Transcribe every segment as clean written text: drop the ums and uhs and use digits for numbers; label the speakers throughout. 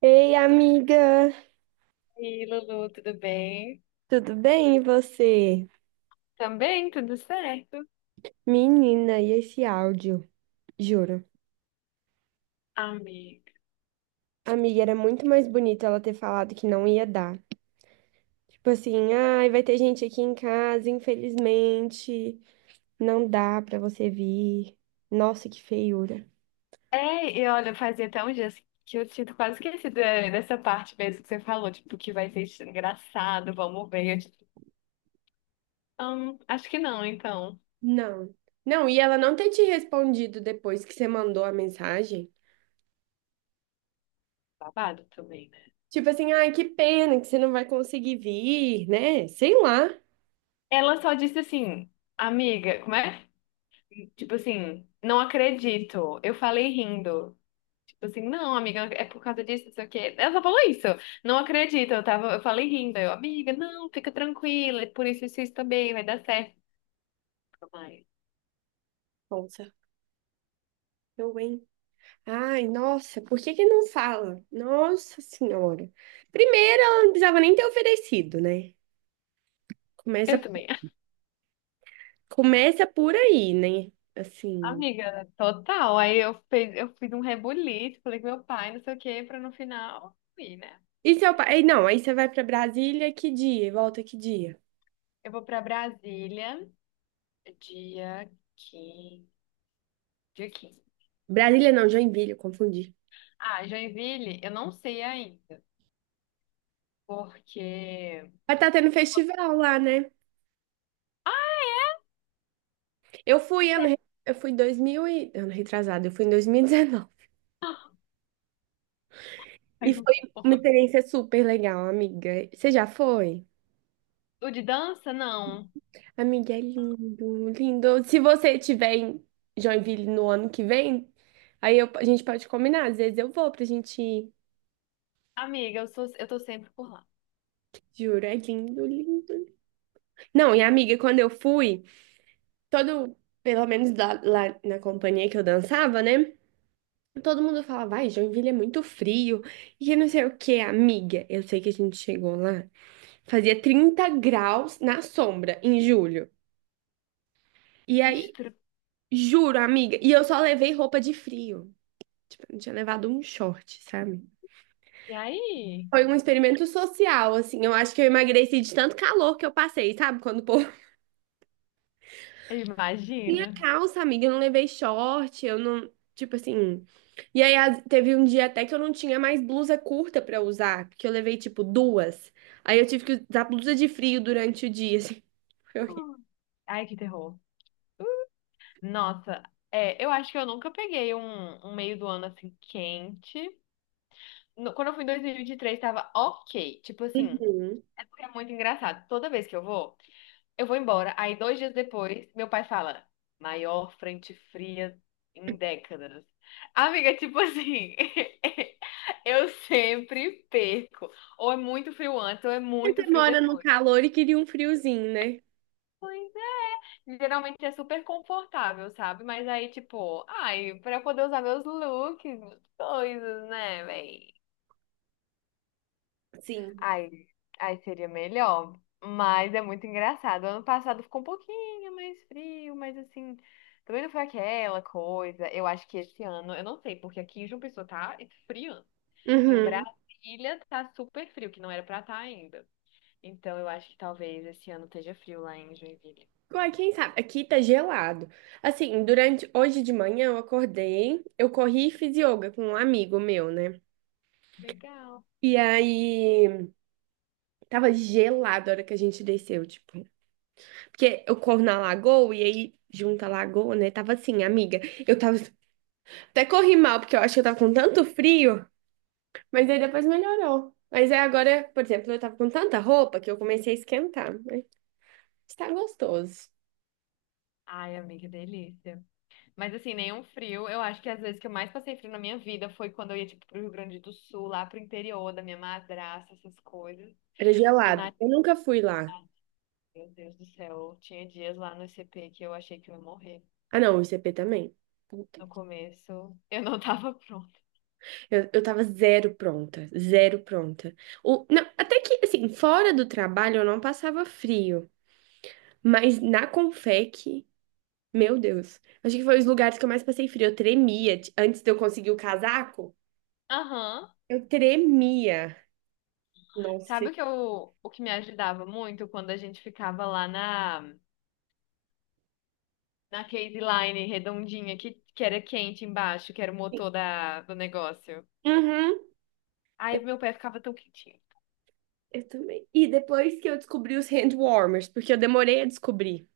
Speaker 1: Ei, amiga,
Speaker 2: E Lulu, tudo bem?
Speaker 1: tudo bem e você?
Speaker 2: Também, tudo certo,
Speaker 1: Menina, e esse áudio? Juro.
Speaker 2: amiga.
Speaker 1: Amiga, era muito mais bonito ela ter falado que não ia dar. Tipo assim, ai, vai ter gente aqui em casa, infelizmente, não dá pra você vir. Nossa, que feiura.
Speaker 2: É, e olha, fazia até uns dias que eu tinha quase esquecido dessa parte mesmo que você falou, tipo, que vai ser engraçado, vamos ver. Eu, tipo, acho que não, então.
Speaker 1: Não. Não, e ela não ter te respondido depois que você mandou a mensagem.
Speaker 2: Babado também, né?
Speaker 1: Tipo assim, ai, que pena que você não vai conseguir vir, né? Sei lá.
Speaker 2: Ela só disse assim, amiga, como é? Tipo assim, não acredito. Eu falei rindo. Tipo assim, não, amiga, é por causa disso, não sei o quê. Ela só falou isso. Não acredito. Eu falei rindo. Eu, amiga, não, fica tranquila. É por isso, isso, isso também vai dar certo. Mãe.
Speaker 1: Nossa, eu, hein? Ai, nossa, por que que não fala? Nossa Senhora. Primeiro, ela não precisava nem ter oferecido, né? Começa,
Speaker 2: Eu também.
Speaker 1: começa por aí, né? Assim.
Speaker 2: Amiga, total. Aí eu fiz um rebuliço, falei com meu pai, não sei o quê, pra no final ir, né?
Speaker 1: E seu pai?
Speaker 2: Bem,
Speaker 1: Aí não, aí você vai pra Brasília, que dia? E volta que dia?
Speaker 2: eu vou pra Brasília dia 15. Dia quinze.
Speaker 1: Brasília não, Joinville, eu confundi.
Speaker 2: Ah, Joinville, eu não sei ainda. Porque.
Speaker 1: Vai estar tendo festival lá, né? Eu fui ano, re-
Speaker 2: Sério.
Speaker 1: eu fui 2000 e ano retrasado, eu fui em 2019. E dezenove. E
Speaker 2: Faz um
Speaker 1: foi uma
Speaker 2: tempo.
Speaker 1: experiência super legal, amiga. Você já foi?
Speaker 2: O de dança, não.
Speaker 1: Amiga, é lindo, lindo. Se você tiver em Joinville no ano que vem, a gente pode combinar. Às vezes eu vou pra gente ir.
Speaker 2: Amiga, eu tô sempre por lá.
Speaker 1: Juro, é lindo, lindo. Não, e amiga, quando eu fui, todo, pelo menos lá na companhia que eu dançava, né? Todo mundo falava, vai, Joinville é muito frio. E eu não sei o que, amiga. Eu sei que a gente chegou lá, fazia 30 graus na sombra em julho. E aí,
Speaker 2: Estra-
Speaker 1: juro, amiga, e eu só levei roupa de frio. Eu tinha levado um short, sabe?
Speaker 2: E aí?
Speaker 1: Foi um experimento social, assim. Eu acho que eu emagreci de tanto calor que eu passei, sabe? Quando o povo tinha
Speaker 2: Imagina.
Speaker 1: calça, amiga, eu não levei short, eu não. Tipo assim. E aí teve um dia até que eu não tinha mais blusa curta pra usar, porque eu levei, tipo, duas. Aí eu tive que usar blusa de frio durante o dia, assim. Foi horrível.
Speaker 2: Hum. Ai, que terror. Nossa, é, eu acho que eu nunca peguei um meio do ano assim quente. Quando eu fui em 2023, tava ok. Tipo assim,
Speaker 1: Uhum.
Speaker 2: é muito engraçado. Toda vez que eu vou, eu vou embora. Aí, 2 dias depois, meu pai fala: maior frente fria em décadas. Amiga, tipo assim, eu sempre perco. Ou é muito frio antes, ou é muito
Speaker 1: Você
Speaker 2: frio
Speaker 1: mora no
Speaker 2: depois.
Speaker 1: calor e queria um friozinho, né?
Speaker 2: Geralmente é super confortável, sabe? Mas aí, tipo, ai, pra eu poder usar meus looks, coisas, né, véi?
Speaker 1: Sim.
Speaker 2: Aí, aí seria melhor. Mas é muito engraçado. Ano passado ficou um pouquinho mais frio, mas assim, também não foi aquela coisa. Eu acho que esse ano, eu não sei, porque aqui em João Pessoa tá esfriando. Em
Speaker 1: Uhum.
Speaker 2: Brasília tá super frio, que não era pra estar ainda. Então eu acho que talvez esse ano esteja frio lá em Joinville.
Speaker 1: Uai, quem sabe? Aqui tá gelado. Assim, durante hoje de manhã eu acordei, eu corri e fiz yoga com um amigo meu, né?
Speaker 2: Legal.
Speaker 1: E aí tava gelado a hora que a gente desceu, tipo. Porque eu corro na lagoa e aí junta a lagoa, né? Tava assim, amiga. Eu tava até corri mal, porque eu acho que eu tava com tanto frio, mas aí depois melhorou. Mas aí agora, por exemplo, eu tava com tanta roupa que eu comecei a esquentar. Mas está gostoso.
Speaker 2: Ai, amiga, que delícia. Mas assim, nenhum frio. Eu acho que as vezes que eu mais passei frio na minha vida foi quando eu ia, tipo, pro Rio Grande do Sul, lá pro interior da minha madrasta, essas coisas.
Speaker 1: Era
Speaker 2: E
Speaker 1: gelado.
Speaker 2: na
Speaker 1: Eu nunca fui lá.
Speaker 2: Ah, meu Deus do céu, tinha dias lá no CP que eu achei que eu ia morrer.
Speaker 1: Ah, não, o ICP também.
Speaker 2: No começo, eu não tava pronta.
Speaker 1: Eu tava zero pronta, zero pronta. O, não, até que, assim, fora do trabalho eu não passava frio, mas na Confec, meu Deus. Acho que foi os lugares que eu mais passei frio. Eu tremia. Antes de eu conseguir o casaco,
Speaker 2: Aham.
Speaker 1: eu tremia. Nossa.
Speaker 2: Sabe o que me ajudava muito quando a gente ficava lá na case line redondinha que era quente embaixo, que era o
Speaker 1: Sim.
Speaker 2: motor do negócio.
Speaker 1: Uhum.
Speaker 2: Aí
Speaker 1: Eu,
Speaker 2: meu pé ficava tão quentinho.
Speaker 1: eu também. E depois que eu descobri os hand warmers, porque eu demorei a descobrir.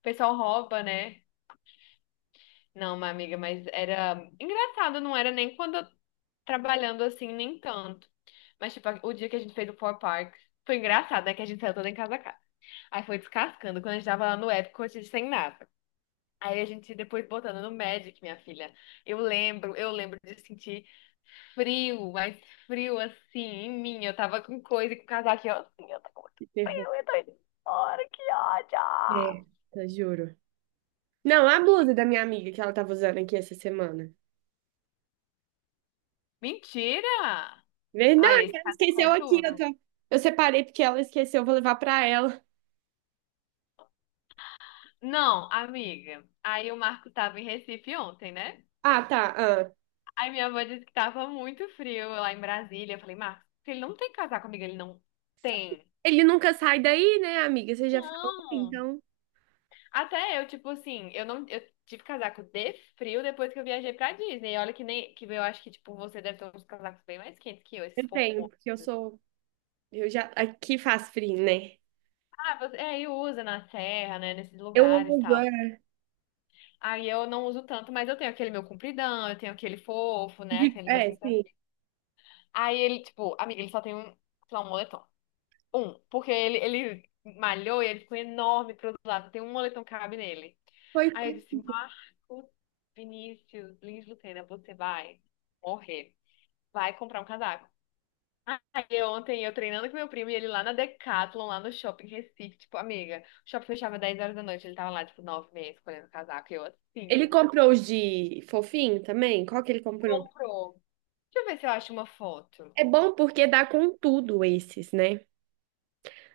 Speaker 2: O pessoal rouba, né? Não, minha amiga, mas era engraçado, não era nem quando eu trabalhando assim, nem tanto. Mas tipo, o dia que a gente fez o Four Park foi engraçado, né? Que a gente saiu toda em casa. Aí foi descascando. Quando a gente tava lá no Epic, eu tinha sem nada. Aí a gente depois botando no Magic, minha filha. Eu lembro de sentir frio, mas frio assim em mim. Eu tava com coisa, com casaco, e eu assim, eu tô com muito
Speaker 1: Que terror.
Speaker 2: frio, eu tô indo embora, que ódio!
Speaker 1: É, tá, juro. Não, a blusa da minha amiga que ela tava usando aqui essa semana.
Speaker 2: Mentira! Ai,
Speaker 1: Verdade,
Speaker 2: esse
Speaker 1: ela
Speaker 2: casaco é
Speaker 1: esqueceu aqui. Eu,
Speaker 2: tudo.
Speaker 1: tô- eu separei porque ela esqueceu, eu vou levar pra ela.
Speaker 2: Não, amiga. Aí o Marco tava em Recife ontem, né?
Speaker 1: Ah, tá. Ah.
Speaker 2: Aí minha avó disse que tava muito frio lá em Brasília. Eu falei, Marcos, ele não tem casaco, amiga, ele não tem.
Speaker 1: Ele nunca sai daí, né, amiga? Você já falou,
Speaker 2: Não.
Speaker 1: então.
Speaker 2: Até eu, tipo assim, eu não, eu tive casaco de frio depois que eu viajei pra Disney. E olha que nem, que eu acho que, tipo, você deve ter uns casacos bem mais quentes que eu, esses
Speaker 1: Eu tenho,
Speaker 2: fofões.
Speaker 1: porque eu sou. Eu já. Aqui faz frio, né?
Speaker 2: Ah, você, é, e usa na serra, né, nesses
Speaker 1: Eu
Speaker 2: lugares e
Speaker 1: uso.
Speaker 2: tal.
Speaker 1: É,
Speaker 2: Aí eu não uso tanto, mas eu tenho aquele meu compridão, eu tenho aquele fofo, né, aqueles
Speaker 1: é,
Speaker 2: assim, sabe?
Speaker 1: sim.
Speaker 2: Aí ele, tipo, amiga, ele só tem um, sei lá, um moletom. Porque ele malhou e ele ficou enorme pro outro lado. Tem um moletom que cabe nele. Aí eu
Speaker 1: Coitado.
Speaker 2: disse, Marcos Vinícius Lins Lucena, você vai morrer. Vai comprar um casaco. Ontem eu treinando com meu primo e ele lá na Decathlon, lá no shopping em Recife, tipo, amiga, o shopping fechava 10 horas da noite, ele tava lá, tipo, 9 meia escolhendo casaco. E eu assim,
Speaker 1: Ele
Speaker 2: ó.
Speaker 1: comprou os de fofinho também? Qual que ele comprou?
Speaker 2: Comprou. Deixa eu ver se eu acho uma foto.
Speaker 1: É bom porque dá com tudo esses, né?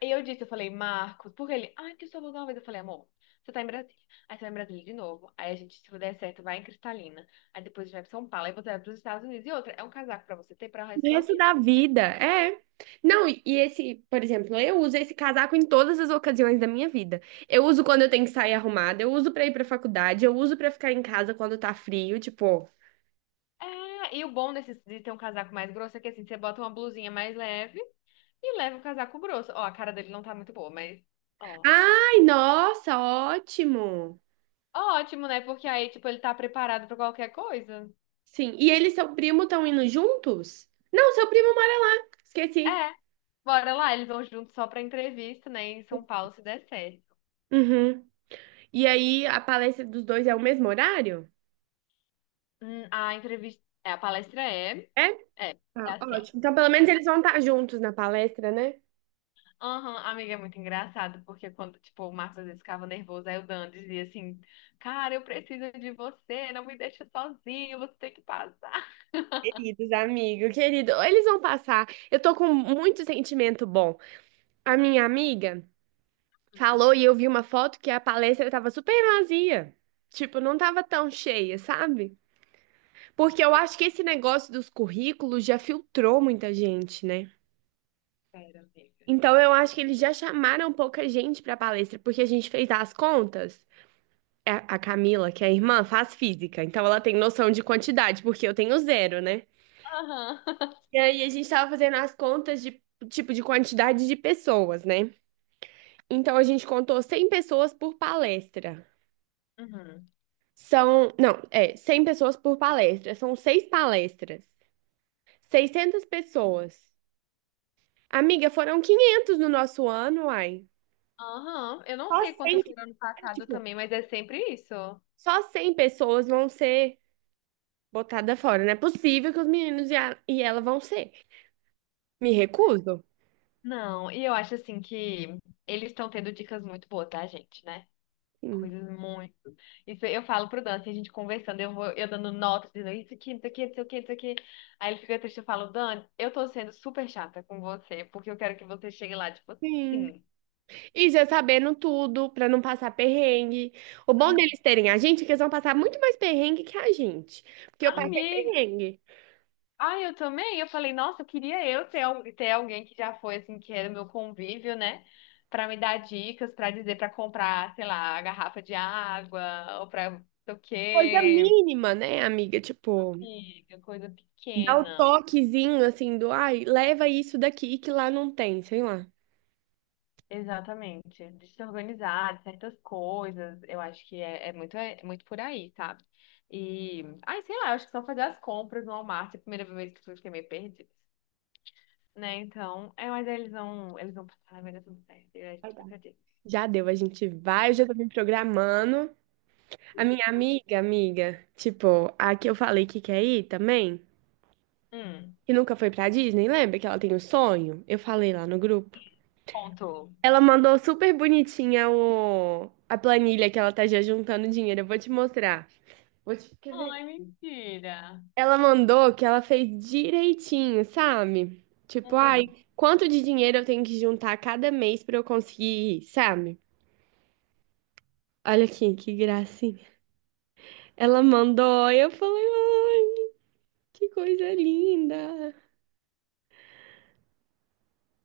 Speaker 2: E eu falei, Marcos, porque ele, ah, que eu só vou dar uma vez. Eu falei, amor, você tá em Brasília. Aí você vai em Brasília de novo. Aí a gente, se der certo, vai em Cristalina. Aí depois a gente vai pra São Paulo. Aí você vai pros Estados Unidos. E outra, é um casaco pra você ter pra resto
Speaker 1: O
Speaker 2: da sua
Speaker 1: resto da
Speaker 2: vida.
Speaker 1: vida, é. Não, e esse, por exemplo, eu uso esse casaco em todas as ocasiões da minha vida. Eu uso quando eu tenho que sair arrumada, eu uso pra ir pra faculdade, eu uso pra ficar em casa quando tá frio, tipo.
Speaker 2: É, e o bom desse, de ter um casaco mais grosso é que assim, você bota uma blusinha mais leve e leva o casaco grosso. Ó, a cara dele não tá muito boa, mas, ó.
Speaker 1: Ai, nossa, ótimo.
Speaker 2: Ótimo, né? Porque aí, tipo, ele tá preparado pra qualquer coisa.
Speaker 1: Sim. E ele e seu primo estão indo juntos? Não, seu primo mora lá. Esqueci.
Speaker 2: É. Bora lá, eles vão juntos só pra entrevista, né? Em São Paulo, se der certo.
Speaker 1: Uhum. E aí a palestra dos dois é o mesmo horário?
Speaker 2: A palestra
Speaker 1: É?
Speaker 2: é, é
Speaker 1: Ah,
Speaker 2: assim.
Speaker 1: ótimo. Então, pelo menos eles vão estar juntos na palestra, né?
Speaker 2: Aham, amiga, é muito engraçado, porque quando, tipo, o Marcos às vezes ficava nervoso, aí o Dan dizia assim, cara, eu preciso de você, não me deixa sozinho, você tem que passar.
Speaker 1: Queridos, amigo, querido, eles vão passar. Eu tô com muito sentimento bom. A minha amiga falou e eu vi uma foto que a palestra tava super vazia. Tipo, não tava tão cheia, sabe? Porque eu acho que esse negócio dos currículos já filtrou muita gente, né?
Speaker 2: Pera, amiga.
Speaker 1: Então eu acho que eles já chamaram pouca gente pra palestra, porque a gente fez as contas. A Camila, que é a irmã, faz física, então ela tem noção de quantidade, porque eu tenho zero, né?
Speaker 2: Aham.
Speaker 1: E aí a gente tava fazendo as contas de tipo de quantidade de pessoas, né? Então a gente contou 100 pessoas por palestra.
Speaker 2: Uhum.
Speaker 1: São, não, é, 100 pessoas por palestra. São seis palestras. 600 pessoas. Amiga, foram 500 no nosso ano, ai.
Speaker 2: Aham, eu não
Speaker 1: Só
Speaker 2: sei
Speaker 1: 100,
Speaker 2: quantas foram ano
Speaker 1: é,
Speaker 2: passado
Speaker 1: tipo,
Speaker 2: também, mas é sempre isso.
Speaker 1: só 100 pessoas vão ser botadas fora. Não é possível que os meninos e ela vão ser. Me recuso.
Speaker 2: Não, e eu acho assim que eles estão tendo dicas muito boas, tá, gente, né?
Speaker 1: Sim.
Speaker 2: Coisas muito. Isso eu falo pro Dan, assim, a gente conversando, eu dando notas, dizendo isso aqui, isso aqui, isso aqui, isso aqui. Aí ele fica triste, eu falo, Dan, eu tô sendo super chata com você, porque eu quero que você chegue lá, tipo,
Speaker 1: Sim.
Speaker 2: assim,
Speaker 1: E já sabendo tudo, pra não passar perrengue. O bom deles terem a gente é que eles vão passar muito mais perrengue que a gente. Porque eu passei
Speaker 2: amigo.
Speaker 1: perrengue.
Speaker 2: Ah, eu também? Eu falei, nossa, queria eu ter, ter alguém que já foi, assim, que era o meu convívio, né? Pra me dar dicas, pra dizer, pra comprar, sei lá, a garrafa de água, ou pra não sei o
Speaker 1: Coisa
Speaker 2: quê.
Speaker 1: mínima, né, amiga? Tipo,
Speaker 2: Amiga, coisa
Speaker 1: dá o
Speaker 2: pequena.
Speaker 1: toquezinho assim do, ai, leva isso daqui que lá não tem, sei lá.
Speaker 2: Exatamente. De se organizar, de certas coisas. Eu acho que é muito por aí, sabe? E, ai, sei lá, eu acho que só fazer as compras no Walmart, é a primeira vez que eu fiquei meio perdida, né? Então, é, mas eles vão passar, vai dar tudo certo. E a
Speaker 1: Vai
Speaker 2: gente
Speaker 1: dar.
Speaker 2: vai pra Disney.
Speaker 1: Já deu, a gente vai, eu já tô me programando. A minha amiga, amiga, tipo, a que eu falei que quer ir também,
Speaker 2: Hum,
Speaker 1: que nunca foi pra Disney, lembra que ela tem um sonho? Eu falei lá no grupo.
Speaker 2: Contou.
Speaker 1: Ela mandou super bonitinha a planilha que ela tá já juntando dinheiro. Eu vou te mostrar. Quer ver?
Speaker 2: Ai, mentira.
Speaker 1: Ela mandou que ela fez direitinho, sabe? Tipo, ai,
Speaker 2: Uhum.
Speaker 1: quanto de dinheiro eu tenho que juntar cada mês pra eu conseguir, sabe? Olha aqui, que gracinha. Ela mandou, eu falei, ai, que coisa linda.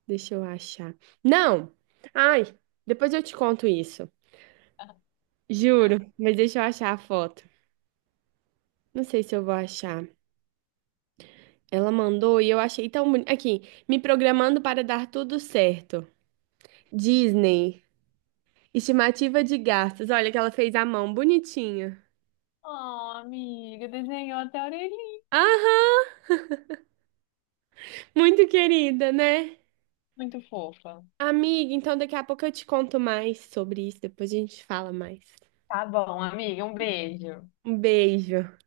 Speaker 1: Deixa eu achar. Não! Ai, depois eu te conto isso. Juro, mas deixa eu achar a foto. Não sei se eu vou achar. Ela mandou e eu achei tão bonito. Aqui, me programando para dar tudo certo. Disney, estimativa de gastos. Olha que ela fez à mão, bonitinha.
Speaker 2: Oh, amiga, desenhou até a orelhinha.
Speaker 1: Aham, muito querida, né?
Speaker 2: Muito fofa.
Speaker 1: Amiga, então daqui a pouco eu te conto mais sobre isso, depois a gente fala mais.
Speaker 2: Tá bom, amiga, um beijo.
Speaker 1: Um beijo.